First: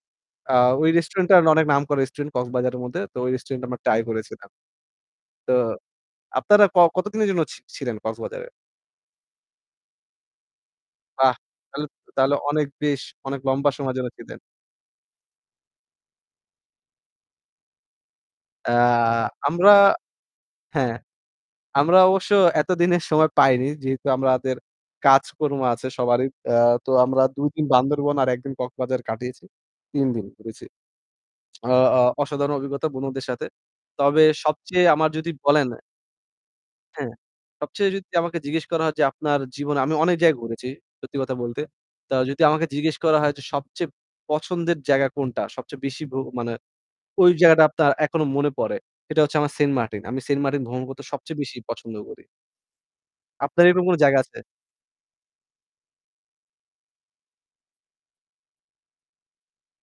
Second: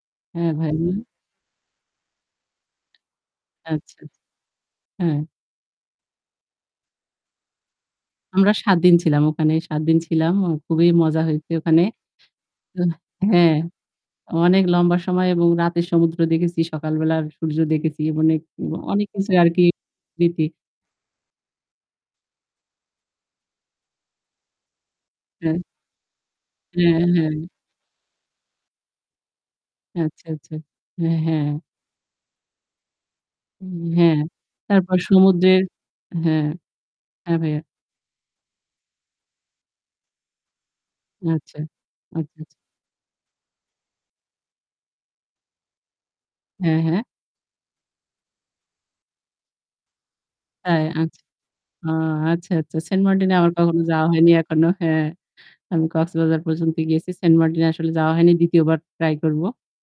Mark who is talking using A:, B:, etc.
A: হ্যাঁ,
B: অ্যাঁ
A: হ্যাঁ,
B: ওই
A: হ্যাঁ।
B: রেস্টুরেন্ট আ অনেক নাম করে রেস্টুরেন্ট কক্সবাজারের মধ্যে। তো ঐ রেস্টুরেন্টে আমরা
A: আচ্ছা।
B: ট্রাই করেছিলাম। তো
A: হ্যাঁ।
B: আপনারা ক কতদিনের জন্য ছ ছিলেন কক্সবাজারে?
A: আমরা ৭ দিন ছিলাম ওখানে। ৭ দিন ছিলাম। অ খুবই মজা
B: বাহ!
A: হয়েছে ওখানে।
B: তাহলে তাহলে অনেক
A: আহ!
B: বেশ অনেক
A: হ্যাঁ
B: লম্বা সময়ের জন্য ছিলেন।
A: অনেক লম্বা সময় এবং রাতের সমুদ্র দেখেছি, সকাল বেলার সূর্য দেখেছি ম অনেক অ অনেক
B: অ্যাঁ
A: কিছুই আরকি
B: আমরা
A: স্মৃতি।
B: হ্যাঁ, আমরা অবশ্য এতদিনের সময় পাইনি। যেহেতু আমাদের কাজকর্ম
A: হ্যাঁ।
B: আছে সবারই। অ্যা তো
A: হ্যাঁ,
B: আমরা
A: হ্যাঁ।
B: ২ দিন বান্দরবন আর ১ দিন কক্সবাজার কাটিয়েছি। ৩
A: আচ্ছা,
B: দিন
A: আচ্ছা।
B: ঘুরেছি।
A: হ্যাঁ, হ্যাঁ।
B: অ অ্যাঁ অসাধারণ অভিজ্ঞতা, বন্ধুদের সাথে।
A: হুম, হ্যাঁ।
B: তবে সবচেয়ে
A: তারপর
B: আমার যদি
A: সমুদ্রের
B: বলেন
A: হ্যাঁ,
B: হ্যাঁ।
A: হ্যাঁ ভাইয়া।
B: সবচেয়ে যদি আমাকে জিজ্ঞেস করা হয় যে,'আপনার জীবনে "আমি অনেক জায়গায় ঘুরেছি সত্যি কথা
A: আচ্ছা,
B: বলতে। তা যদি
A: আচ্ছা, আচ্ছা।
B: আমাকে জিজ্ঞেস করা হয় যে, "সবচেয়ে পছন্দের জায়গা কোনটা? সবচেয়ে বেশী ভ্র মানে
A: হ্যাঁ, হ্যাঁ।
B: ওই জায়গাটা আপনার এখনো মনে পড়ে "সেটা হচ্ছে আমার, 'সেন্টমার্টিন।' আমি সেন্টমার্টিন
A: তাই!
B: ভ্রমণ করতে
A: আচ্ছা।
B: সবচেয়ে বেশি
A: ও!
B: পছন্দ করি।
A: আচ্ছা, আচ্ছা। সেন্টমার্টিন এ আমার
B: আপনার
A: কখনো
B: এরকম কোনো
A: যাওয়া
B: জায়গা
A: হয়নি
B: আছে?
A: এখনো। হ্যাঁ। আমি কক্সবাজার পর্যন্ত গিয়েছি। সেন্টমার্টিনে আসলে যাওয়া হয়নি। ২য় বার ট্রাই করব।